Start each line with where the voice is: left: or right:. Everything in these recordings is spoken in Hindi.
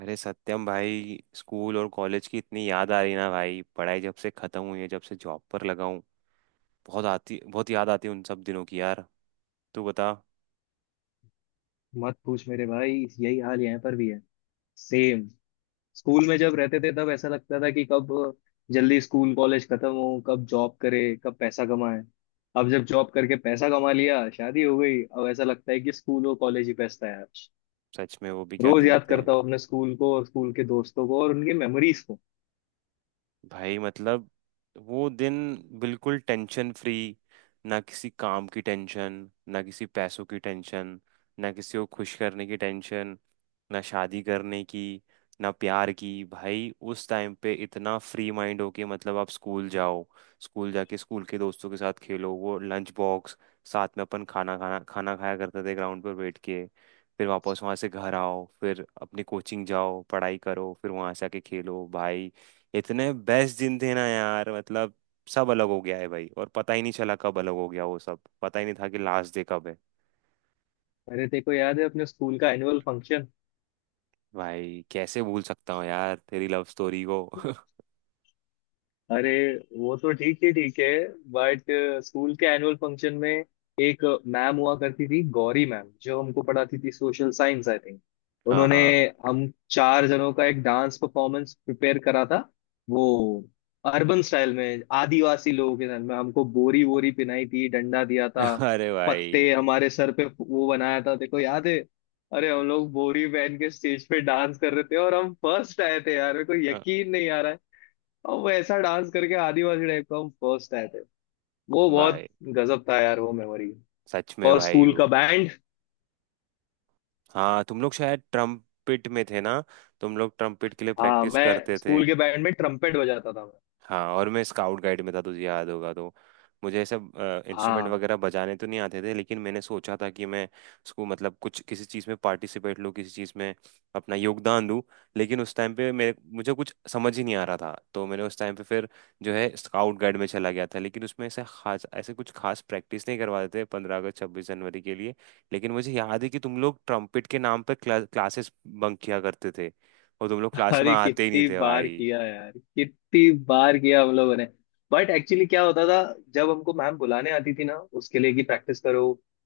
right: अरे सत्यम भाई, स्कूल और कॉलेज की इतनी याद आ रही ना भाई, पढ़ाई जब से खत्म हुई है, जब से जॉब पर लगा हूँ। बहुत आती, बहुत याद आती है उन सब दिनों की यार। तू बता।
left: मत पूछ मेरे भाई। यही हाल यहाँ पर भी है। सेम। स्कूल में जब रहते थे तब ऐसा लगता था कि कब जल्दी स्कूल कॉलेज खत्म हो, कब जॉब करे, कब पैसा कमाए। अब जब जॉब करके पैसा कमा लिया, शादी हो गई, अब ऐसा लगता है कि स्कूल और कॉलेज ही बेस्ट था यार।
right: सच में वो भी क्या
left: रोज
right: दिन
left: याद
right: थे
left: करता हूँ अपने स्कूल को और स्कूल के दोस्तों को और उनकी मेमोरीज को।
right: भाई। मतलब वो दिन बिल्कुल टेंशन फ्री। ना किसी काम की टेंशन, ना किसी पैसों की टेंशन, ना किसी को खुश करने की टेंशन, ना शादी करने की, ना प्यार की। भाई उस टाइम पे इतना फ्री माइंड होके, मतलब आप स्कूल जाओ, स्कूल जाके स्कूल के दोस्तों के साथ खेलो, वो लंच बॉक्स साथ में अपन खाना खाना खाना खाया करते थे ग्राउंड पर बैठ के। फिर वापस वहाँ से घर आओ, फिर अपनी कोचिंग जाओ, पढ़ाई करो, फिर वहाँ से आके खेलो भाई। इतने बेस्ट दिन थे ना यार, मतलब सब अलग हो गया है भाई, और पता ही नहीं चला कब अलग हो गया। वो सब पता ही नहीं था कि लास्ट डे कब है।
left: अरे तेरे को याद है अपने स्कूल का एनुअल फंक्शन?
right: भाई कैसे भूल सकता हूँ यार तेरी लव स्टोरी को।
left: अरे वो तो ठीक ही ठीक है बट स्कूल के एनुअल फंक्शन में एक मैम हुआ करती थी, गौरी मैम, जो हमको पढ़ाती थी सोशल साइंस आई थिंक।
right: हाँ
left: उन्होंने
right: हाँ।
left: हम चार जनों का एक डांस परफॉर्मेंस प्रिपेयर करा था। वो अर्बन स्टाइल में, आदिवासी लोगों के स्टाइल में, हमको बोरी वोरी पिनाई थी, डंडा दिया था,
right: अरे भाई।
left: पत्ते हमारे सर पे वो बनाया था, देखो याद है? अरे हम लोग बोरी पहन के स्टेज पे डांस कर रहे थे और हम फर्स्ट आए थे यार, मेरे को
right: हाँ,
left: यकीन नहीं आ रहा है। और वो ऐसा डांस करके आदिवासी टाइप का, हम फर्स्ट आए थे। वो बहुत
right: भाई
left: गजब था यार वो मेमोरी।
right: सच में
left: और
right: भाई
left: स्कूल का
right: वो।
left: बैंड।
right: हाँ तुम लोग शायद ट्रम्पिट में थे ना, तुम लोग ट्रम्पिट के लिए
left: हाँ,
right: प्रैक्टिस
left: मैं
right: करते थे।
left: स्कूल के बैंड में ट्रम्पेट बजाता था मैं।
right: हाँ और मैं स्काउट गाइड में था, तुझे याद होगा तो। मुझे ऐसे इंस्ट्रूमेंट
left: हाँ।
right: वगैरह बजाने तो नहीं आते थे, लेकिन मैंने सोचा था कि मैं उसको, मतलब कुछ, किसी चीज़ में पार्टिसिपेट लूँ, किसी चीज़ में अपना योगदान दूँ। लेकिन उस टाइम पे मेरे मुझे कुछ समझ ही नहीं आ रहा था, तो मैंने उस टाइम पे फिर जो है स्काउट गाइड में चला गया था। लेकिन उसमें ऐसे खास, ऐसे कुछ खास प्रैक्टिस नहीं करवाते थे 15 अगस्त 26 जनवरी के लिए। लेकिन मुझे याद है कि तुम लोग ट्रम्पेट के नाम पर क्लासेस बंक किया करते थे और तुम लोग क्लास में
left: अरे
right: आते ही नहीं
left: कितनी
right: थे
left: बार
right: भाई।
left: किया यार, कितनी बार किया हम लोगों ने। बट एक्चुअली क्या होता था, जब हमको मैम बुलाने आती थी ना, उसके लिए कि प्रैक्टिस करो,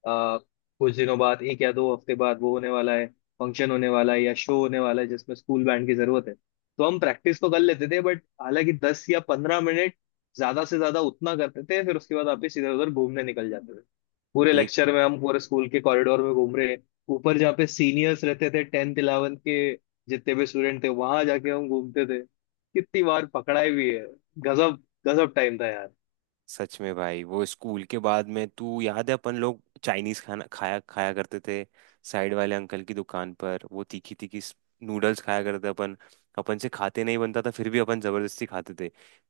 left: आ, कुछ दिनों बाद 1 या 2 हफ्ते बाद वो होने वाला है, फंक्शन होने वाला है या शो होने वाला है जिसमें स्कूल बैंड की जरूरत है। तो हम प्रैक्टिस तो कर लेते थे बट हालांकि 10 या 15 मिनट ज्यादा से ज्यादा उतना करते थे, फिर उसके बाद वापस इधर उधर घूमने निकल जाते थे। पूरे
right: देख।
left: लेक्चर में हम पूरे स्कूल के कॉरिडोर में घूम रहे हैं। ऊपर जहाँ पे सीनियर्स रहते थे, टेंथ इलेवेंथ के, जितने भी स्टूडेंट थे, वहां जाके हम घूमते थे। कितनी बार पकड़ाई भी है। गजब गजब टाइम था यार।
right: सच में भाई, वो स्कूल के बाद में तू याद है अपन लोग चाइनीज खाना खाया खाया करते थे साइड वाले अंकल की दुकान पर, वो तीखी तीखी नूडल्स खाया करते अपन। अपन से खाते नहीं बनता था, फिर भी अपन जबरदस्ती खाते थे।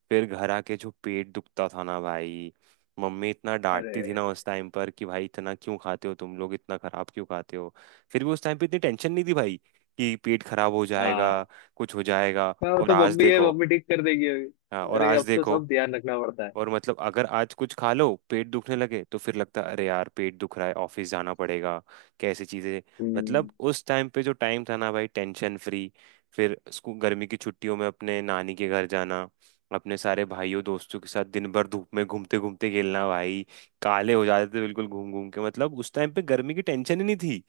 right: फिर घर आके जो पेट दुखता था ना भाई, मम्मी इतना
left: अरे।
right: डांटती थी ना उस टाइम पर कि भाई इतना क्यों खाते हो तुम लोग, इतना खराब क्यों खाते हो। फिर भी उस टाइम पे इतनी टेंशन नहीं थी भाई कि पेट खराब हो जाएगा,
left: हाँ।
right: कुछ हो जाएगा।
left: हाँ,
right: और
left: तो
right: आज
left: मम्मी है,
right: देखो।
left: मम्मी ठीक कर देगी अभी।
right: हाँ, और
left: अरे
right: आज
left: अब तो
right: देखो।
left: सब ध्यान रखना पड़ता है।
right: और मतलब अगर आज कुछ खा लो, पेट दुखने लगे तो फिर लगता अरे यार पेट दुख रहा है, ऑफिस जाना पड़ेगा। कैसी चीजें।
left: हम्म।
right: मतलब उस टाइम पे जो टाइम था ना भाई, टेंशन फ्री। फिर स्कूल गर्मी की छुट्टियों में अपने नानी के घर जाना, अपने सारे भाइयों दोस्तों के साथ दिन भर धूप में घूमते घूमते खेलना भाई। काले हो जाते थे बिल्कुल घूम घूम के। मतलब उस टाइम पे गर्मी की टेंशन ही नहीं थी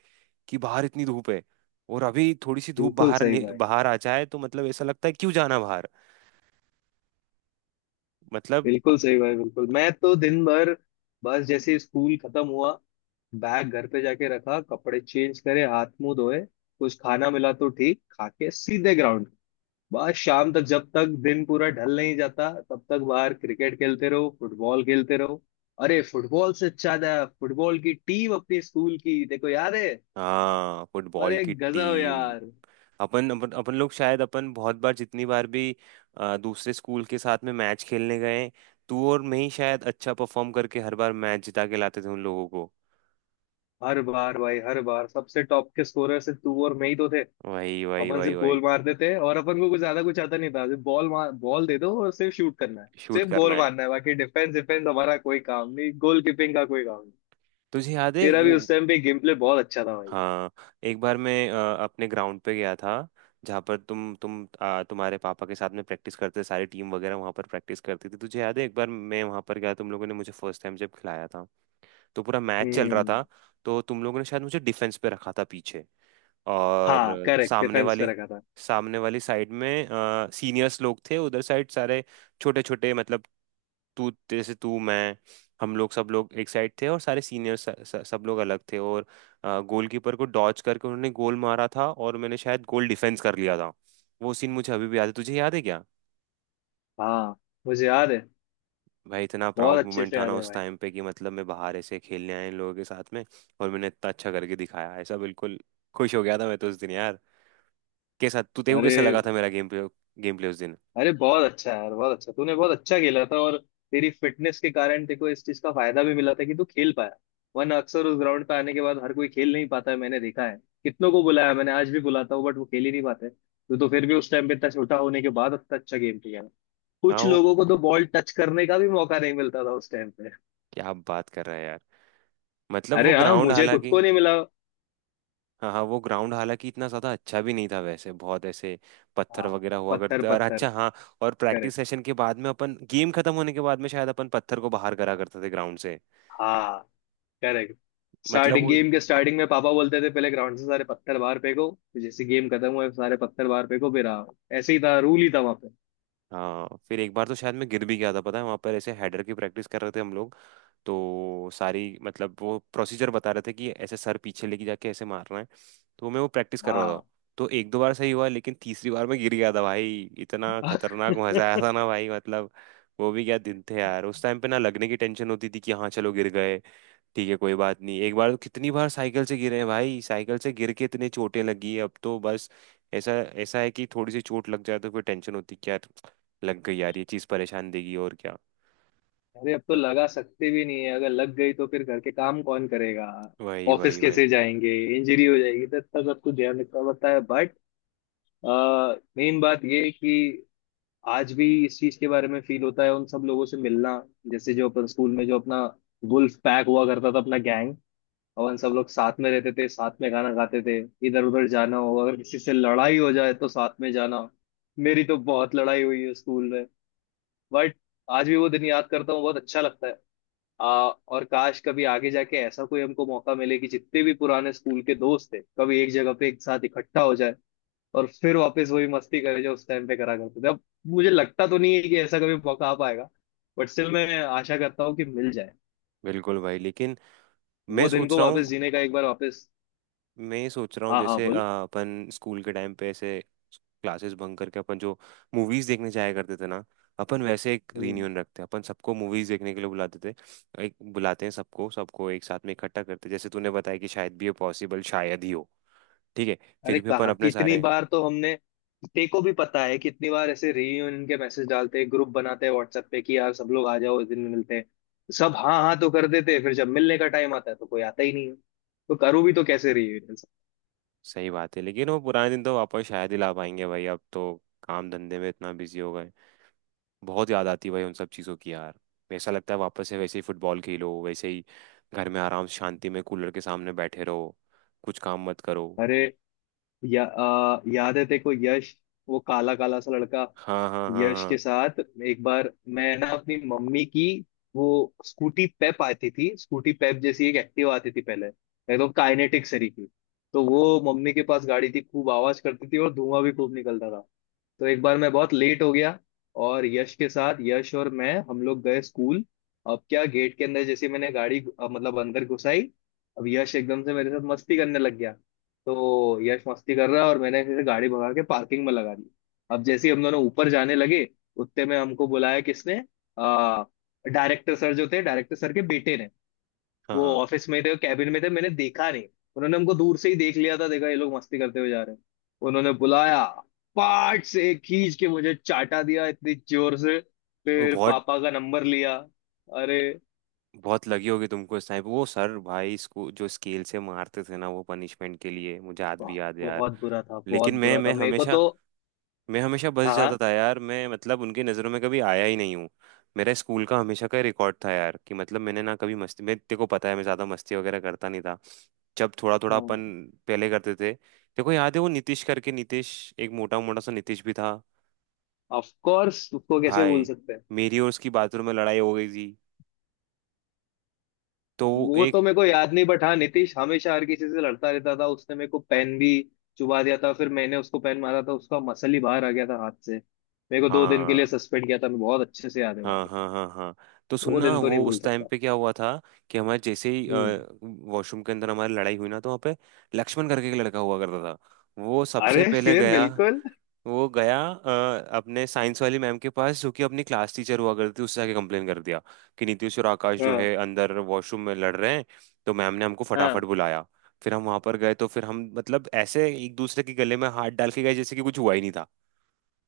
right: कि बाहर इतनी धूप है। और अभी थोड़ी सी धूप
left: बिल्कुल
right: बाहर
left: सही भाई।
right: बाहर आ जाए तो मतलब ऐसा लगता है क्यों जाना बाहर। मतलब।
left: बिल्कुल सही भाई, बिल्कुल। मैं तो दिन भर, बस जैसे ही स्कूल खत्म हुआ, बैग घर पे जाके रखा, कपड़े चेंज करे, हाथ मुंह धोए, कुछ खाना मिला तो ठीक, खा के सीधे ग्राउंड, बस शाम तक जब तक दिन पूरा ढल नहीं जाता तब तक बाहर क्रिकेट खेलते रहो, फुटबॉल खेलते रहो। अरे फुटबॉल से ज्यादा फुटबॉल की टीम अपनी स्कूल की, देखो याद है?
right: हाँ फुटबॉल
left: अरे
right: की
left: गजब
right: टीम।
left: यार।
right: अपन अपन अपन लोग शायद, अपन बहुत बार, जितनी बार भी दूसरे स्कूल के साथ में मैच खेलने गए, तू और मैं ही शायद अच्छा परफॉर्म करके हर बार मैच जिता के लाते थे उन लोगों को।
left: हर बार भाई, हर बार, सबसे टॉप के स्कोरर से तू और मैं ही तो थे।
right: वही वही
left: अपन
right: वही
left: सिर्फ
right: वही।
left: गोल मार देते हैं और अपन को कुछ ज्यादा कुछ आता नहीं था, सिर्फ बॉल मार, बॉल दे दो और सिर्फ शूट करना है,
right: शूट
left: सिर्फ
right: करना
left: गोल
right: है।
left: मारना है, बाकी डिफेंस डिफेंस हमारा कोई काम नहीं, गोल कीपिंग का कोई काम नहीं।
right: तुझे याद है
left: तेरा भी
right: वो।
left: उस टाइम पे गेम प्ले बहुत अच्छा था भाई।
right: हाँ एक बार मैं अपने ग्राउंड पे गया था, जहाँ पर तुम तुम्हारे पापा के साथ में प्रैक्टिस करते थे, सारी टीम वगैरह वहाँ पर प्रैक्टिस करती थी। तुझे याद है एक बार मैं वहाँ पर गया, तुम लोगों ने मुझे फर्स्ट टाइम जब खिलाया था, तो पूरा मैच चल रहा
left: हम्म।
right: था। तो तुम लोगों ने शायद मुझे डिफेंस पे रखा था पीछे,
left: हाँ,
right: और
left: करेक्ट
right: सामने
left: डिफेंस पे
right: वाली,
left: रखा था।
right: सामने वाली साइड में सीनियर्स लोग थे उधर साइड सारे। छोटे छोटे, मतलब तू, जैसे तू, मैं, हम लोग, सब लोग एक साइड थे, और सारे सीनियर्स सब लोग अलग थे, और गोलकीपर को डॉच करके उन्होंने गोल मारा था, और मैंने शायद गोल डिफेंस कर लिया था। वो सीन मुझे अभी भी याद है, तुझे याद है क्या।
left: हाँ, मुझे याद है।
right: भाई इतना
left: बहुत
right: प्राउड
left: अच्छे
right: मोमेंट
left: से
right: था
left: याद
right: ना
left: है
right: उस
left: भाई।
right: टाइम पे कि मतलब मैं बाहर ऐसे खेलने आया इन लोगों के साथ में, और मैंने इतना अच्छा करके दिखाया ऐसा। बिल्कुल खुश हो गया था मैं तो उस दिन यार। के साथ तू देखो कैसा
left: अरे।
right: लगा था मेरा गेम प्ले, गेम प्ले उस दिन।
left: अरे बहुत अच्छा यार, बहुत अच्छा, तूने बहुत अच्छा खेला था और तेरी फिटनेस के कारण तेको इस चीज का फायदा भी मिला था कि तू खेल पाया, वरना अक्सर उस ग्राउंड पे आने के बाद हर कोई खेल नहीं पाता है, मैंने देखा है। कितनों को बुलाया मैंने, आज भी बुलाता हूँ बट वो खेल ही नहीं पाते। तू तो फिर भी उस टाइम पे इतना छोटा होने के बाद इतना अच्छा गेम खेला।
right: हाँ
left: कुछ
right: वो।
left: लोगों को तो बॉल टच करने का भी मौका नहीं मिलता था उस टाइम पे।
right: क्या बात कर रहा है यार। मतलब वो
left: अरे हाँ
right: ग्राउंड
left: मुझे खुद
right: हालांकि।
left: को नहीं मिला।
right: हाँ हाँ वो ग्राउंड हालांकि इतना ज़्यादा अच्छा भी नहीं था वैसे, बहुत ऐसे पत्थर
left: हाँ।
right: वगैरह हुआ
left: पत्थर
right: करते। और
left: पत्थर।
right: अच्छा हाँ, और प्रैक्टिस
left: करेक्ट।
right: सेशन के बाद में अपन, गेम खत्म होने के बाद में शायद अपन पत्थर को बाहर करा करते थे ग्राउंड से।
left: हाँ। करेक्ट।
right: मतलब
left: स्टार्टिंग
right: वो।
left: गेम के स्टार्टिंग में पापा बोलते थे, पहले ग्राउंड से सारे पत्थर बाहर फेंको, फिर जैसे गेम खत्म हुए सारे पत्थर बाहर फेंको फिर आओ। ऐसे ही था, रूल ही था वहां पे।
right: हाँ फिर एक बार तो शायद मैं गिर भी गया था, पता है वहाँ पर ऐसे हेडर की प्रैक्टिस कर रहे थे हम लोग। तो सारी, मतलब वो प्रोसीजर बता रहे थे कि ऐसे सर पीछे लेके जाके ऐसे मारना है, तो मैं वो प्रैक्टिस कर रहा
left: हाँ।
right: था। तो एक दो बार सही हुआ, लेकिन तीसरी बार मैं गिर गया था भाई। इतना खतरनाक मजा आया था ना भाई, मतलब वो भी क्या दिन थे यार। उस टाइम पे ना लगने की टेंशन होती थी, कि हाँ चलो गिर गए ठीक है कोई बात नहीं। एक बार तो, कितनी बार साइकिल से गिरे हैं भाई, साइकिल से गिर के इतने चोटें लगी है। अब तो बस ऐसा ऐसा है कि थोड़ी सी चोट लग जाए तो कोई टेंशन होती कि यार लग गई यार, ये चीज़ परेशान देगी, और क्या।
left: अरे अब तो
right: मतलब
left: लगा सकते भी नहीं है, अगर लग गई तो फिर घर के काम कौन करेगा,
right: वही
left: ऑफिस
right: वही वही।
left: कैसे जाएंगे, इंजरी हो जाएगी तो इतना सब कुछ ध्यान रखना पड़ता है बट मेन बात ये है कि आज भी इस चीज के बारे में फील होता है उन सब लोगों से मिलना, जैसे जो अपन स्कूल में जो अपना वुल्फ पैक हुआ करता था अपना गैंग, अपन सब लोग साथ में रहते थे, साथ में खाना खाते थे, इधर उधर जाना हो, अगर किसी से लड़ाई हो जाए तो साथ में जाना। मेरी तो बहुत लड़ाई हुई है स्कूल में बट आज भी वो दिन याद करता हूँ, बहुत अच्छा लगता है। आ, और काश कभी आगे जाके ऐसा कोई हमको मौका मिले कि जितने भी पुराने स्कूल के दोस्त थे कभी एक जगह पे एक साथ इकट्ठा हो जाए और फिर वापस वही मस्ती करे जो उस टाइम पे करा करते थे। अब मुझे लगता तो नहीं है कि ऐसा कभी मौका आ पाएगा बट स्टिल मैं आशा करता हूँ कि मिल जाए।
right: बिल्कुल भाई, लेकिन मैं
left: वो दिन
right: सोच
left: को
right: रहा
left: वापस
right: हूँ,
left: जीने का, एक बार वापस।
right: मैं सोच रहा हूँ
left: हाँ, हाँ।
right: जैसे अपन स्कूल के टाइम पे ऐसे क्लासेस बंक करके अपन जो मूवीज देखने जाया करते थे ना, अपन वैसे एक
left: बोल।
right: रियूनियन रखते हैं। अपन सबको मूवीज देखने के लिए बुलाते थे, एक बुलाते हैं सबको, सबको एक साथ में इकट्ठा करते हैं। जैसे तूने बताया कि शायद भी ये पॉसिबल शायद ही हो, ठीक है,
left: अरे
right: फिर भी अपन
left: कहाँ,
right: अपने
left: कितनी
right: सारे।
left: बार तो हमने, ते को भी पता है कितनी बार ऐसे रीयूनियन के मैसेज डालते हैं, ग्रुप बनाते हैं व्हाट्सएप पे कि यार सब लोग आ जाओ इस दिन मिलते हैं। सब हाँ हाँ तो कर देते हैं, फिर जब मिलने का टाइम आता है तो कोई आता ही नहीं है। तो करूँ भी तो कैसे रीयूनियन?
right: सही बात है, लेकिन वो पुराने दिन तो वापस शायद ही ला पाएंगे भाई, अब तो काम धंधे में इतना बिजी हो गए। बहुत याद आती है भाई उन सब चीज़ों की यार। ऐसा लगता है वापस से वैसे ही फुटबॉल खेलो, वैसे ही घर में आराम से शांति में कूलर के सामने बैठे रहो, कुछ काम मत करो।
left: अरे, या याद है? देखो यश, वो काला काला सा लड़का,
right: हाँ हाँ हाँ
left: यश के
right: हाँ।
left: साथ एक बार मैं ना अपनी मम्मी की, वो स्कूटी पेप आती थी, स्कूटी पेप जैसी एक एक्टिव आती थी पहले, एकदम काइनेटिक सरी की, तो वो मम्मी के पास गाड़ी थी, खूब आवाज करती थी और धुआं भी खूब निकलता था। तो एक बार मैं बहुत लेट हो गया और यश के साथ यश और मैं, हम लोग गए स्कूल। अब क्या गेट के अंदर जैसे मैंने गाड़ी मतलब अंदर घुसाई, अब यश एकदम से मेरे साथ मस्ती करने लग गया, तो यश मस्ती कर रहा है और मैंने फिर गाड़ी भगा के पार्किंग में लगा दी। अब जैसे ही हम दोनों ऊपर जाने लगे, उतने में हमको बुलाया किसने, आ डायरेक्टर सर जो थे, डायरेक्टर सर के बेटे ने,
right: हाँ
left: वो
right: हाँ।
left: ऑफिस में थे, कैबिन में थे, मैंने देखा नहीं। उन्होंने हमको दूर से ही देख लिया था, देखा ये लोग मस्ती करते हुए जा रहे हैं, उन्होंने बुलाया, पाट से खींच के मुझे चाटा दिया इतनी जोर से,
right: वो
left: फिर
right: बहुत,
left: पापा का नंबर लिया। अरे।
right: बहुत लगी होगी तुमको इस टाइम। वो सर भाई इसको जो स्केल से मारते थे ना वो पनिशमेंट के लिए, मुझे आज
left: वाह,
right: भी याद है यार।
left: बहुत बुरा था, बहुत
right: लेकिन मैं
left: बुरा
right: मैं
left: था मेरे को
right: हमेशा,
left: तो।
right: मैं हमेशा बस जाता
left: हाँ,
right: था यार मैं, मतलब उनकी नज़रों में कभी आया ही नहीं हूँ। मेरा स्कूल का हमेशा का रिकॉर्ड था यार कि मतलब मैंने ना कभी मस्ती, मैं तेरे को पता है मैं ज़्यादा मस्ती वगैरह करता नहीं था। जब थोड़ा थोड़ा अपन पहले करते थे, देखो याद है वो नीतीश करके, नीतीश एक मोटा मोटा सा नीतीश भी था
left: ऑफ कोर्स उसको कैसे भूल
right: भाई।
left: सकते हैं।
right: मेरी और उसकी बाथरूम में लड़ाई हो गई थी, तो वो
left: वो
right: एक।
left: तो मेरे को याद नहीं बट हाँ, नितिश हमेशा हर किसी से लड़ता रहता था, उसने मेरे को पेन भी चुबा दिया था, फिर मैंने उसको पेन मारा था, उसका मसल ही बाहर आ गया था हाथ से, मेरे को 2 दिन के
right: हाँ
left: लिए सस्पेंड किया था, मैं बहुत अच्छे से याद है भाई।
right: हाँ हाँ हाँ हाँ। तो
left: वो
right: सुनना
left: दिन तो नहीं
right: वो
left: भूल
right: उस टाइम
left: सकता।
right: पे क्या हुआ था, कि हमारे जैसे ही
left: हम्म।
right: वॉशरूम के अंदर हमारी लड़ाई हुई ना, तो वहाँ पे लक्ष्मण करके एक लड़का हुआ करता था, वो सबसे
left: अरे
right: पहले
left: फिर
right: गया।
left: बिल्कुल।
right: वो गया अपने साइंस वाली मैम के पास, जो कि अपनी क्लास टीचर हुआ करती थी, उससे आके कंप्लेन कर दिया कि नीतीश और आकाश जो
left: हाँ,
right: है अंदर वॉशरूम में लड़ रहे हैं। तो मैम ने हमको फटाफट
left: हाँ।
right: बुलाया, फिर हम वहां पर गए, तो फिर हम, मतलब ऐसे एक दूसरे के गले में हाथ डाल के गए जैसे कि कुछ हुआ ही नहीं था।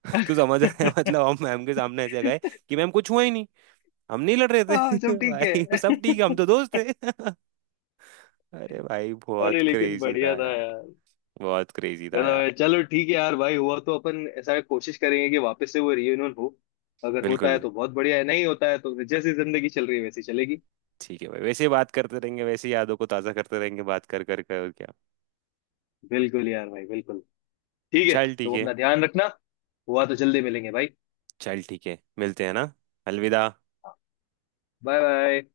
right: तो समझ रहे हैं, मतलब हम मैम के सामने ऐसे गए कि मैम कुछ हुआ ही नहीं, हम नहीं लड़ रहे
left: हाँ, सब
right: थे।
left: ठीक
right: भाई सब ठीक है,
left: है।
right: हम तो दोस्त थे। अरे भाई बहुत
left: अरे लेकिन
right: क्रेजी
left: बढ़िया
right: था
left: था
right: यार,
left: यार।
right: बहुत क्रेजी था
left: मतलब
right: यार।
left: है, चलो ठीक है यार भाई, हुआ तो अपन ऐसा कोशिश करेंगे कि वापस से वो रियूनियन हो। अगर होता
right: बिल्कुल
left: है तो बहुत बढ़िया है, नहीं होता है तो फिर जैसी जिंदगी चल रही है वैसी चलेगी।
right: ठीक है भाई, वैसे ही बात करते रहेंगे, वैसे ही यादों को ताज़ा करते रहेंगे, बात कर कर कर, और क्या।
left: बिल्कुल यार भाई बिल्कुल। ठीक है।
right: चल ठीक
left: तो
right: है।
left: अपना ध्यान रखना, हुआ तो जल्दी मिलेंगे भाई।
right: चल ठीक है, मिलते हैं ना। अलविदा।
left: Bye bye.